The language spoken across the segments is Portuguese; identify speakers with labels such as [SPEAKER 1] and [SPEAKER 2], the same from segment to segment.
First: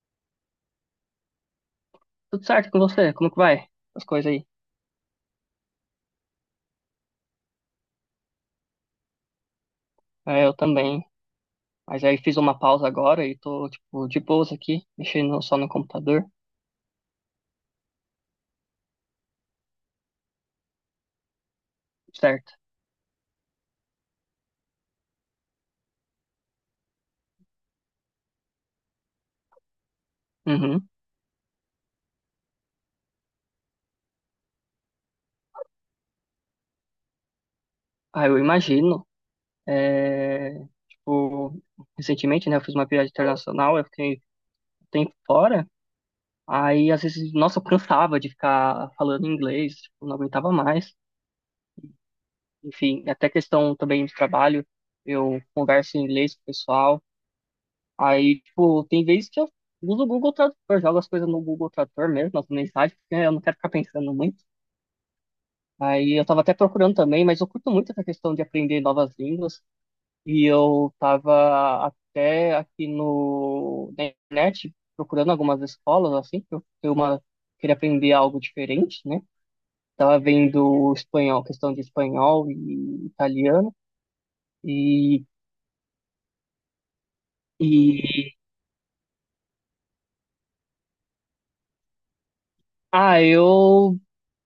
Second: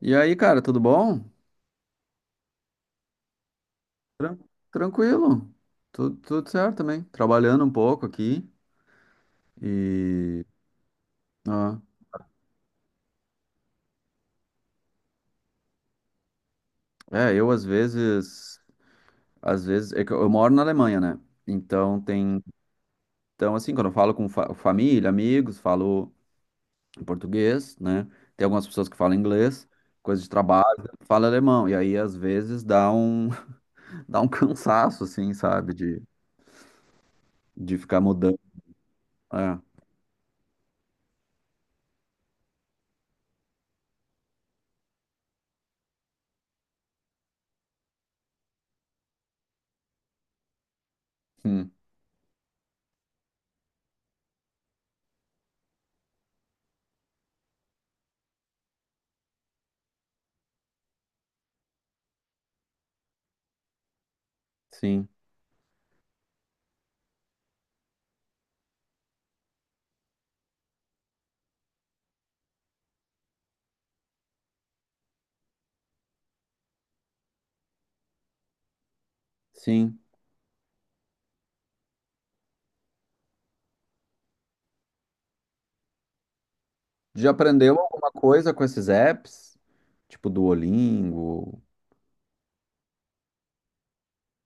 [SPEAKER 1] E aí, cara, tudo bom?
[SPEAKER 2] Tudo certo com você? Como que vai? As coisas
[SPEAKER 1] Tran-
[SPEAKER 2] aí.
[SPEAKER 1] Tranquilo. Tudo certo também. Trabalhando um pouco aqui e
[SPEAKER 2] É, eu também.
[SPEAKER 1] ah,
[SPEAKER 2] Mas aí fiz uma pausa agora e tô, tipo, de boas aqui, mexendo só no computador.
[SPEAKER 1] é, às vezes é que eu moro na Alemanha, né? Então tem,
[SPEAKER 2] Certo.
[SPEAKER 1] então assim, quando eu falo com família, amigos, falo em português, né? Tem algumas pessoas que falam inglês, coisa de
[SPEAKER 2] Uhum.
[SPEAKER 1] trabalho, fala alemão. E aí às vezes dá um dá um cansaço assim, sabe, de ficar
[SPEAKER 2] Ah,
[SPEAKER 1] mudando.
[SPEAKER 2] eu imagino.
[SPEAKER 1] É.
[SPEAKER 2] É, tipo, recentemente, né, eu fiz uma viagem internacional, eu fiquei um tempo fora. Aí, às vezes, nossa, eu cansava de ficar falando inglês, tipo, não aguentava mais.
[SPEAKER 1] Hum,
[SPEAKER 2] Enfim, até questão também de trabalho, eu converso em inglês com o pessoal. Aí, tipo, tem vezes que eu uso o Google Tradutor, jogo as coisas no Google Tradutor mesmo, as mensagens, porque eu não quero ficar pensando muito.
[SPEAKER 1] sim.
[SPEAKER 2] Aí eu tava até procurando também, mas eu curto muito essa questão de aprender novas línguas. E eu tava até aqui no na internet procurando algumas escolas, assim, queria aprender algo diferente, né?
[SPEAKER 1] Sim.
[SPEAKER 2] Tava vendo espanhol, questão de espanhol e italiano. E,
[SPEAKER 1] Já aprendeu alguma
[SPEAKER 2] e
[SPEAKER 1] coisa com esses apps? Tipo Duolingo?
[SPEAKER 2] ah, eu,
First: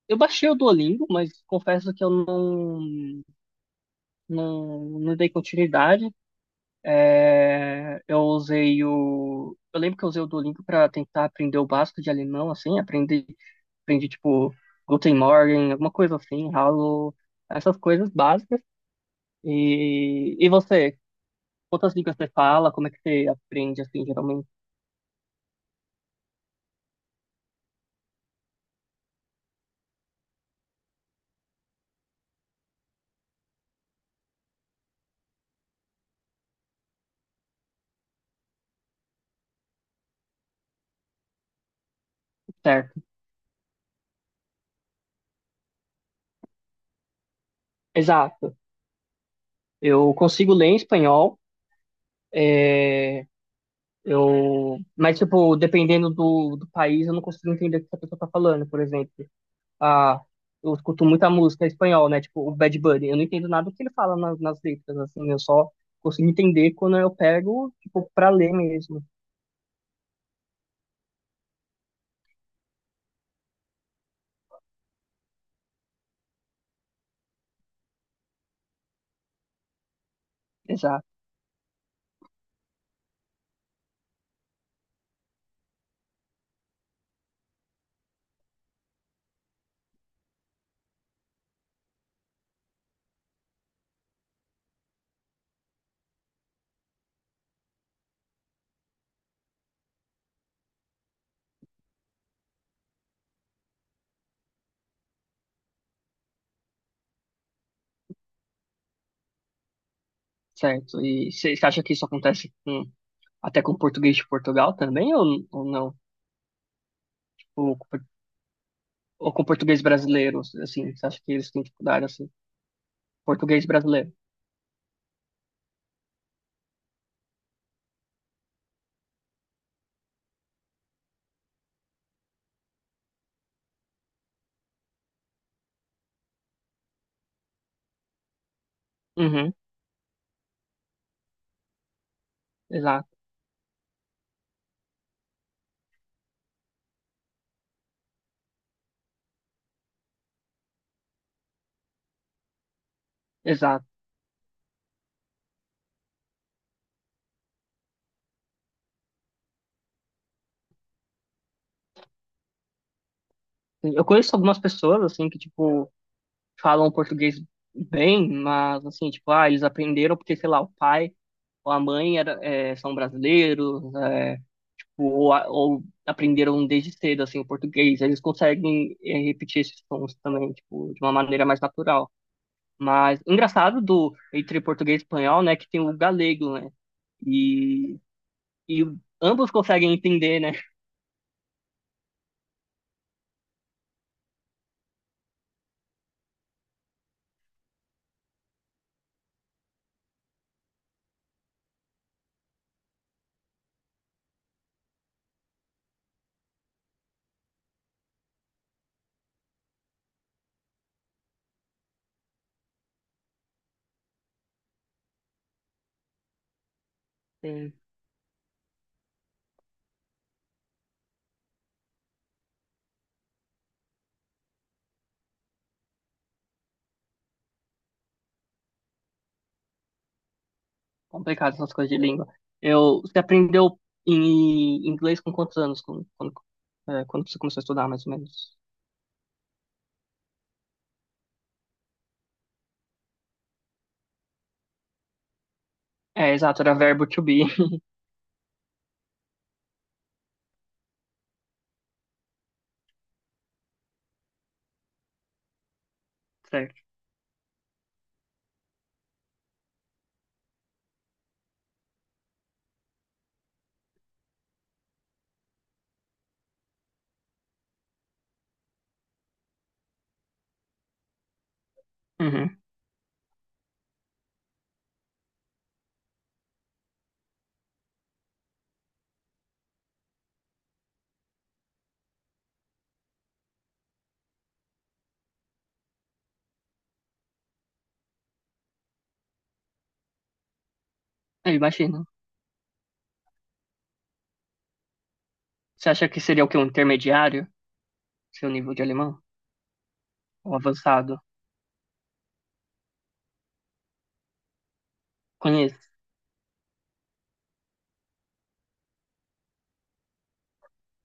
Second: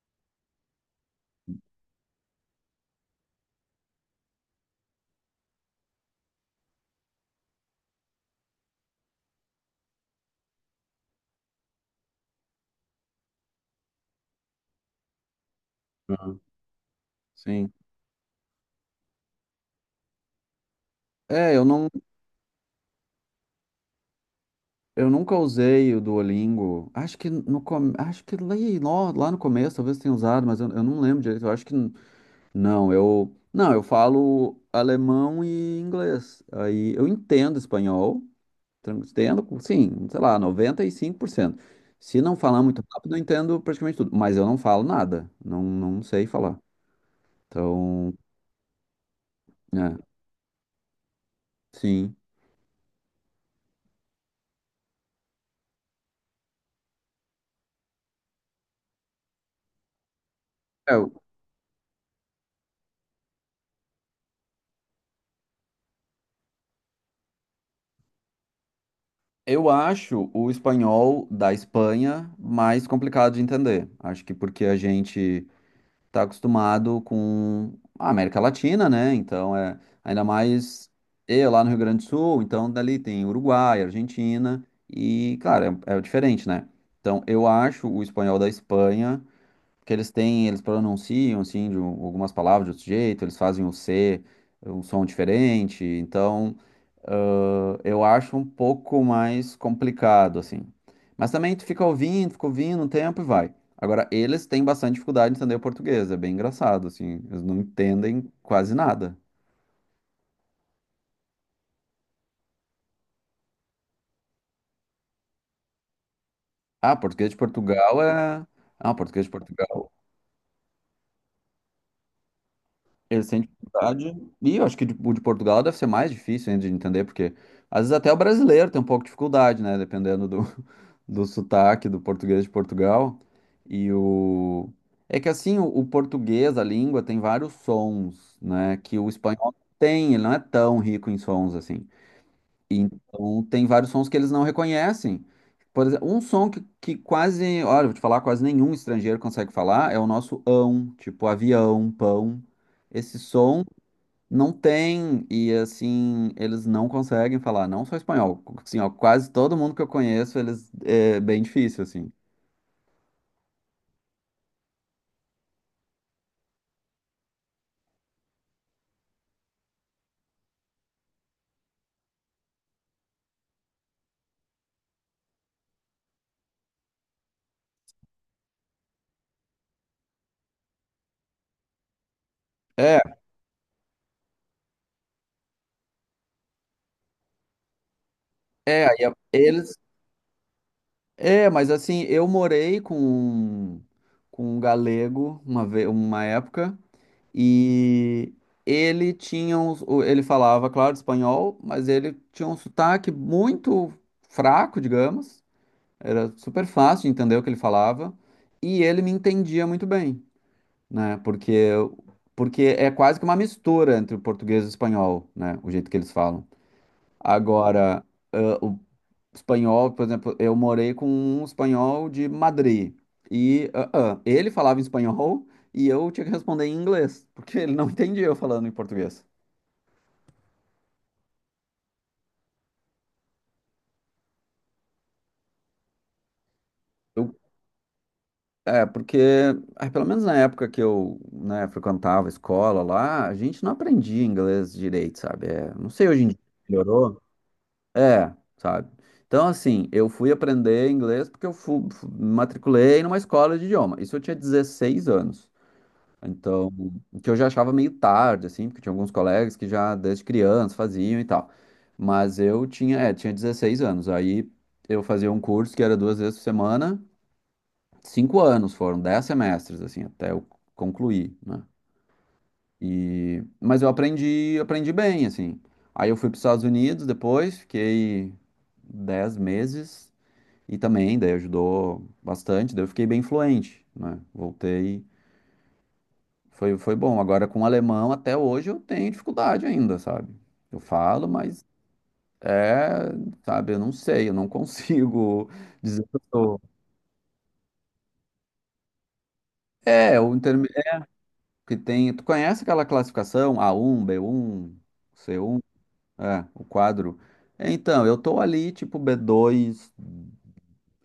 [SPEAKER 2] eu baixei o Duolingo, mas confesso que eu não não dei continuidade. É, eu usei o. Eu lembro que eu usei o Duolingo para tentar aprender o básico de alemão, assim, aprendi, aprendi tipo Guten Morgen, alguma coisa
[SPEAKER 1] Aham,
[SPEAKER 2] assim, Hallo,
[SPEAKER 1] sim.
[SPEAKER 2] essas coisas básicas. E você,
[SPEAKER 1] É, eu não,
[SPEAKER 2] quantas línguas você fala? Como é que você aprende, assim, geralmente?
[SPEAKER 1] eu nunca usei o Duolingo. Acho que no com- acho que lá no começo talvez tenha usado, mas eu não lembro direito. Eu acho que não, eu não, eu falo alemão e inglês. Aí eu entendo espanhol, entendo, sim, sei lá, 95%. Se não falar muito
[SPEAKER 2] Certo.
[SPEAKER 1] rápido, eu entendo praticamente tudo, mas eu não falo nada. Não, não sei falar. Então,
[SPEAKER 2] Exato.
[SPEAKER 1] é,
[SPEAKER 2] Eu consigo ler em espanhol.
[SPEAKER 1] sim.
[SPEAKER 2] Eu, mas, tipo, dependendo do país, eu não consigo entender o que a pessoa tá falando, por exemplo. A. Eu
[SPEAKER 1] É,
[SPEAKER 2] escuto
[SPEAKER 1] Eu
[SPEAKER 2] muita música em espanhol, né? Tipo, o Bad Bunny. Eu não entendo nada do que ele fala nas, nas letras, assim. Eu só consigo entender quando eu pego, tipo, pra ler mesmo.
[SPEAKER 1] eu acho o espanhol da Espanha mais complicado de entender. Acho que porque a gente está acostumado com a América Latina, né? Então é ainda mais
[SPEAKER 2] Exato,
[SPEAKER 1] eu lá no Rio Grande do Sul, então dali tem Uruguai, Argentina e, claro, é, é diferente, né? Então eu acho o espanhol da Espanha. Porque eles pronunciam assim algumas palavras de outro jeito, eles fazem o C, um som diferente, então eu acho um pouco mais complicado assim. Mas também tu fica ouvindo um tempo e vai. Agora, eles têm bastante dificuldade de entender o português, é bem engraçado assim, eles não entendem quase nada.
[SPEAKER 2] certo. E você acha que isso acontece com, até com o português de Portugal também, ou não?
[SPEAKER 1] Ah, português de
[SPEAKER 2] Ou,
[SPEAKER 1] Portugal é. Ah, português de
[SPEAKER 2] ou com o português
[SPEAKER 1] Portugal.
[SPEAKER 2] brasileiro, assim? Você acha que eles têm dificuldade, assim?
[SPEAKER 1] Eles têm
[SPEAKER 2] Português brasileiro.
[SPEAKER 1] dificuldade. E eu acho que o de Portugal deve ser mais difícil ainda de entender, porque às vezes até o brasileiro tem um pouco de dificuldade, né? Dependendo do, do sotaque do português de Portugal. E o. É que assim, o português, a língua, tem vários sons, né? Que o espanhol
[SPEAKER 2] Uhum,
[SPEAKER 1] não tem, ele não é tão rico em sons assim.
[SPEAKER 2] exato,
[SPEAKER 1] Então, tem vários sons que eles não reconhecem. Por exemplo, um som que quase, olha, vou te falar, quase nenhum estrangeiro consegue falar é o nosso ão, tipo avião, pão. Esse som
[SPEAKER 2] exato.
[SPEAKER 1] não tem, e assim, eles não conseguem falar, não só espanhol. Assim, ó, quase todo mundo que eu conheço, eles, é bem difícil, assim.
[SPEAKER 2] Eu conheço algumas pessoas, assim, que, tipo, falam português bem, mas, assim, tipo, ah, eles aprenderam porque, sei lá, o pai ou a mãe era, é, são brasileiros, é, ou, ou aprenderam desde cedo, assim, o português. Eles conseguem é, repetir esses sons também, tipo, de uma maneira mais natural.
[SPEAKER 1] É,
[SPEAKER 2] Mas, engraçado do, entre português e espanhol, né, que tem o galego, né, e, e
[SPEAKER 1] é, aí
[SPEAKER 2] ambos
[SPEAKER 1] eles.
[SPEAKER 2] conseguem entender, né,
[SPEAKER 1] É, mas assim, eu morei com um galego uma, uma época. E ele tinha um, ele falava, claro, espanhol, mas ele tinha um sotaque muito fraco, digamos. Era super fácil de entender o que ele falava. E ele me entendia muito bem, né? Porque, porque é quase que uma mistura entre o português e o espanhol, né? O jeito que eles falam.
[SPEAKER 2] é
[SPEAKER 1] Agora, espanhol, por exemplo, eu morei com um espanhol de Madrid. E ele falava em espanhol e eu tinha que responder em inglês, porque ele não entendia eu falando em português.
[SPEAKER 2] complicado essas coisas de língua. Eu, você aprendeu em inglês com quantos anos, é, quando
[SPEAKER 1] Eu,
[SPEAKER 2] você começou a estudar, mais ou menos?
[SPEAKER 1] é, porque, ah, pelo menos na época que eu, né, frequentava a escola lá, a gente não aprendia inglês direito, sabe? É, não sei hoje em
[SPEAKER 2] É,
[SPEAKER 1] dia.
[SPEAKER 2] exato, era verbo
[SPEAKER 1] Melhorou?
[SPEAKER 2] to be,
[SPEAKER 1] É, sabe? Então, assim, eu fui aprender inglês porque eu fui, matriculei numa escola de idioma. Isso eu tinha 16 anos. Então,
[SPEAKER 2] certo.
[SPEAKER 1] o que eu já achava meio tarde, assim, porque tinha alguns colegas que já desde criança faziam e tal. Mas eu tinha, é, tinha 16 anos. Aí eu fazia um curso que era duas vezes por semana, 5 anos foram, 10 semestres, assim, até eu concluir, né?
[SPEAKER 2] Uhum.
[SPEAKER 1] E, mas eu aprendi, aprendi bem, assim. Aí eu fui para os Estados Unidos depois, fiquei 10 meses e também, daí ajudou bastante, daí eu fiquei bem fluente, né? Voltei. Foi, foi bom. Agora, com o alemão, até hoje eu tenho dificuldade ainda, sabe? Eu falo,
[SPEAKER 2] Eu
[SPEAKER 1] mas
[SPEAKER 2] imagino.
[SPEAKER 1] é, sabe, eu não sei, eu não consigo
[SPEAKER 2] Você
[SPEAKER 1] dizer
[SPEAKER 2] acha
[SPEAKER 1] que
[SPEAKER 2] que
[SPEAKER 1] eu
[SPEAKER 2] seria o quê?
[SPEAKER 1] sou.
[SPEAKER 2] Um intermediário? Seu nível de alemão?
[SPEAKER 1] É,
[SPEAKER 2] Um
[SPEAKER 1] é,
[SPEAKER 2] avançado?
[SPEAKER 1] que tem. Tu conhece aquela classificação a um, b um, c um,
[SPEAKER 2] Conheço,
[SPEAKER 1] é, o quadro. Então, eu tô ali, tipo, b dois,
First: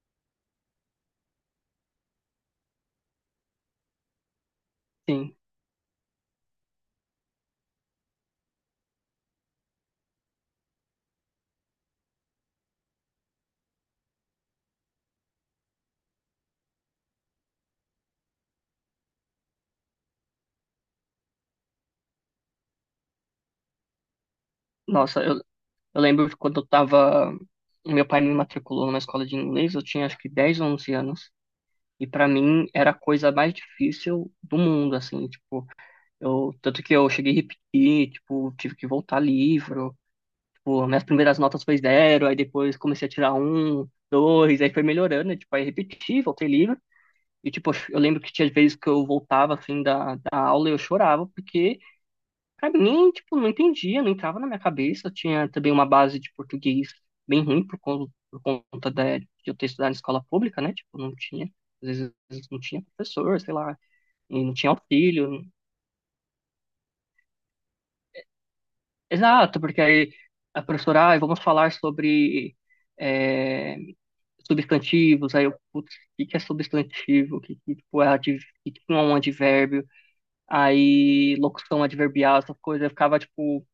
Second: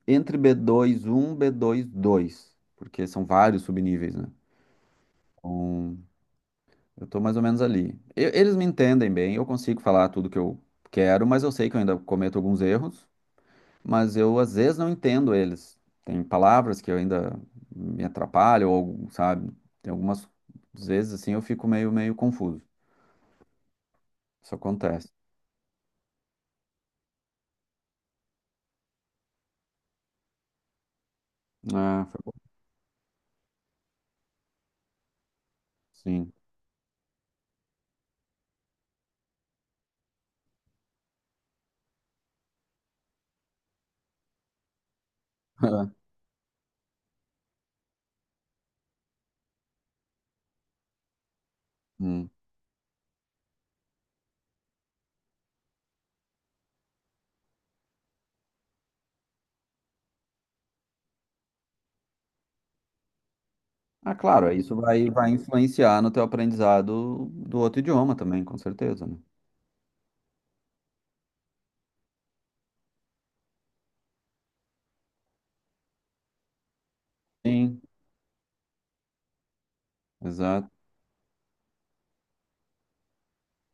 [SPEAKER 1] entre b dois um, b dois dois, porque são vários subníveis, né?
[SPEAKER 2] sim.
[SPEAKER 1] Então, eu tô mais ou menos ali. Eles me entendem bem, eu consigo falar tudo que eu quero, mas eu sei que eu ainda cometo alguns erros, mas eu às vezes não entendo eles. Tem palavras que eu ainda me atrapalho, ou, algo, sabe? Tem algumas às vezes assim eu fico meio confuso. Isso acontece.
[SPEAKER 2] Nossa, eu lembro que quando eu tava. Meu pai me matriculou numa escola de inglês, eu tinha acho que 10 ou 11 anos. E
[SPEAKER 1] Ah, foi
[SPEAKER 2] pra
[SPEAKER 1] bom.
[SPEAKER 2] mim era a coisa mais difícil do mundo, assim, tipo,
[SPEAKER 1] Sim.
[SPEAKER 2] eu, tanto que eu cheguei a repetir, tipo, tive que voltar livro, tipo, minhas primeiras notas foi zero, aí depois comecei a tirar um, dois, aí foi melhorando, né, tipo, aí repeti, voltei livro. E, tipo, eu lembro que tinha vezes que eu voltava, assim, da aula e eu chorava, porque
[SPEAKER 1] Hum.
[SPEAKER 2] pra mim, tipo, não entendia, não entrava na minha cabeça. Eu tinha também uma base de português bem ruim por conta da, de eu ter estudado em escola pública, né? Tipo, não tinha, às vezes não tinha professor, sei lá,
[SPEAKER 1] Ah,
[SPEAKER 2] e
[SPEAKER 1] claro,
[SPEAKER 2] não tinha
[SPEAKER 1] isso vai
[SPEAKER 2] auxílio.
[SPEAKER 1] influenciar no teu aprendizado do outro idioma também, com certeza, né?
[SPEAKER 2] Exato, porque aí a professora, ah, vamos falar sobre é, substantivos, aí eu, putz, o que que é substantivo?
[SPEAKER 1] Sim,
[SPEAKER 2] O que que é um advérbio?
[SPEAKER 1] exato.
[SPEAKER 2] Aí locução adverbial, essas coisas, eu ficava, tipo,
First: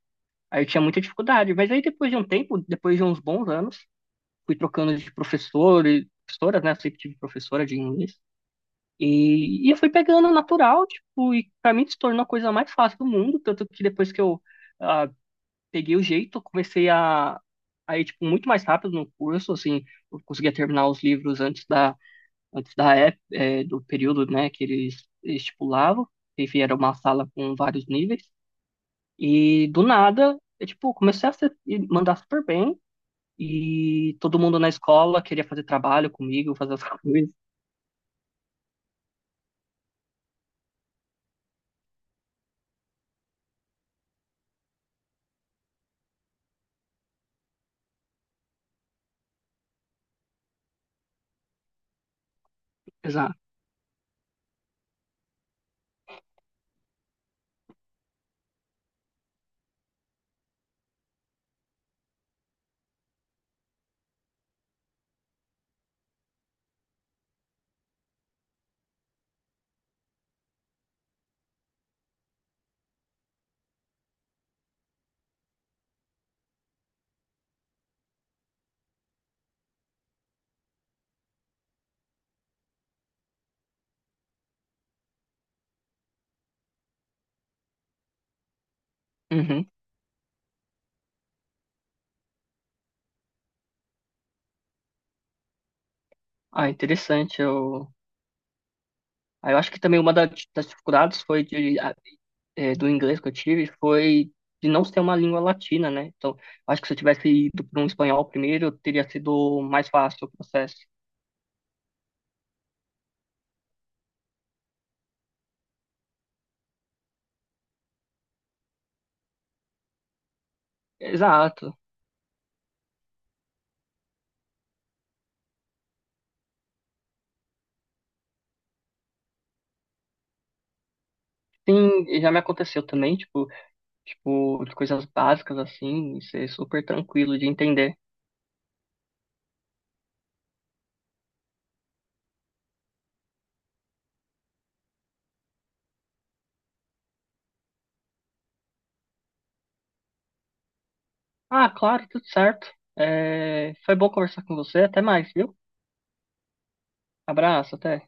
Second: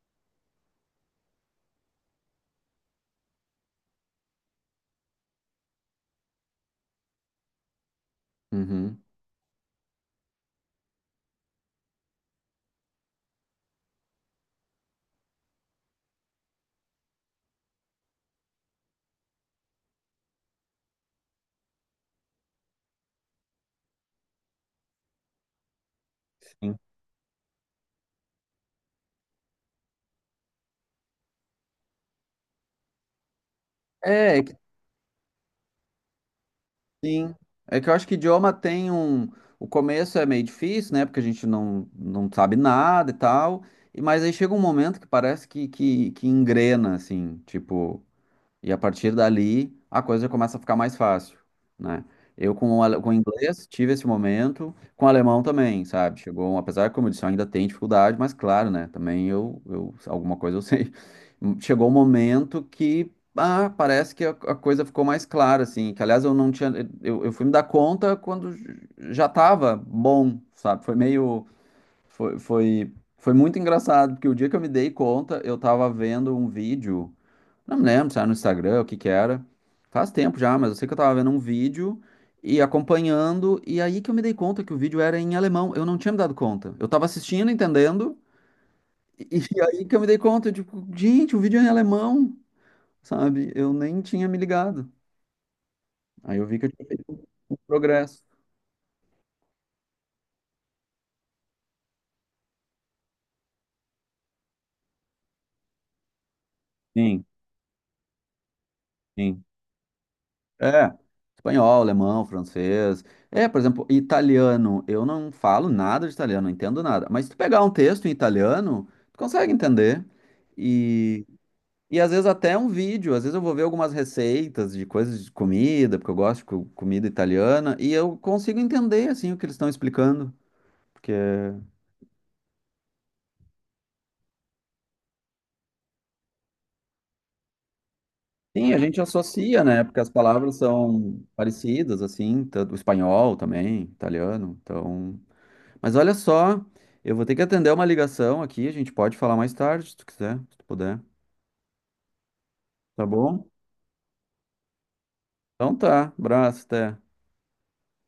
[SPEAKER 2] aí eu tinha muita dificuldade. Mas aí depois de um tempo, depois de uns bons anos, fui trocando de professor e professoras, né? Eu sempre tive professora de inglês.
[SPEAKER 1] Uhum.
[SPEAKER 2] E eu fui pegando natural, tipo, e pra mim se tornou a coisa mais fácil do mundo, tanto que depois que eu ah, peguei o jeito, eu comecei a ir, tipo, muito mais rápido no curso, assim, eu conseguia terminar os livros antes da, do período, né, que eles estipulavam, enfim, era
[SPEAKER 1] Sim.
[SPEAKER 2] uma sala com vários níveis, e do nada, eu, tipo, comecei a mandar super bem. E todo
[SPEAKER 1] É, é
[SPEAKER 2] mundo na escola queria fazer trabalho comigo, fazer as coisas.
[SPEAKER 1] sim. É que eu acho que idioma tem um. O começo é meio difícil, né? Porque a gente não, não sabe nada e tal. E, mas aí chega um momento que parece que engrena, assim. Tipo, e a partir dali, a coisa já começa a ficar mais fácil, né? Eu com o, com o
[SPEAKER 2] Exato.
[SPEAKER 1] inglês tive esse momento, com o alemão também, sabe? Chegou, apesar que, como eu disse, eu ainda tem dificuldade, mas claro, né? Também eu alguma coisa eu sei. Chegou um momento que, ah, parece que a coisa ficou mais clara, assim. Que, aliás, eu não tinha... Eu fui me dar conta quando já tava bom, sabe? Foi meio... Foi muito engraçado, porque o dia que eu me dei conta, eu tava vendo um vídeo... Não me lembro se era no Instagram, o que que era. Faz tempo já, mas eu sei que eu tava vendo um vídeo e acompanhando, e aí que eu me dei conta que o vídeo era em alemão. Eu não tinha me dado conta. Eu tava assistindo, entendendo, e e
[SPEAKER 2] Uhum.
[SPEAKER 1] aí que eu me dei conta, tipo, gente, o vídeo é em alemão, sabe? Eu nem tinha me ligado. Aí eu vi que
[SPEAKER 2] Ah,
[SPEAKER 1] eu tinha feito
[SPEAKER 2] interessante.
[SPEAKER 1] um progresso.
[SPEAKER 2] Eu acho que também das dificuldades foi de do inglês que eu tive foi de não ser uma língua latina, né? Então, eu acho que se eu
[SPEAKER 1] Sim,
[SPEAKER 2] tivesse ido para um espanhol primeiro, teria
[SPEAKER 1] sim.
[SPEAKER 2] sido mais fácil o processo.
[SPEAKER 1] É. Espanhol, alemão, francês. É, por exemplo, italiano. Eu não falo nada de italiano, não entendo nada. Mas se tu pegar um texto em italiano, tu consegue entender. E
[SPEAKER 2] Exato.
[SPEAKER 1] e às vezes até um vídeo, às vezes eu vou ver algumas receitas de coisas de comida, porque eu gosto de comida italiana, e eu consigo entender assim o que eles estão explicando, porque
[SPEAKER 2] Sim, já me aconteceu também, tipo, de coisas básicas assim, e ser super tranquilo de entender.
[SPEAKER 1] sim, a gente associa, né? Porque as palavras são parecidas assim, tanto o espanhol também, italiano. Então, mas olha só, eu vou ter que atender uma ligação aqui, a gente pode falar mais tarde, se tu quiser, se tu puder.
[SPEAKER 2] Ah, claro, tudo certo.
[SPEAKER 1] Tá bom?
[SPEAKER 2] É, foi bom conversar com você. Até mais, viu?
[SPEAKER 1] Então tá, abraço, até.
[SPEAKER 2] Abraço, até.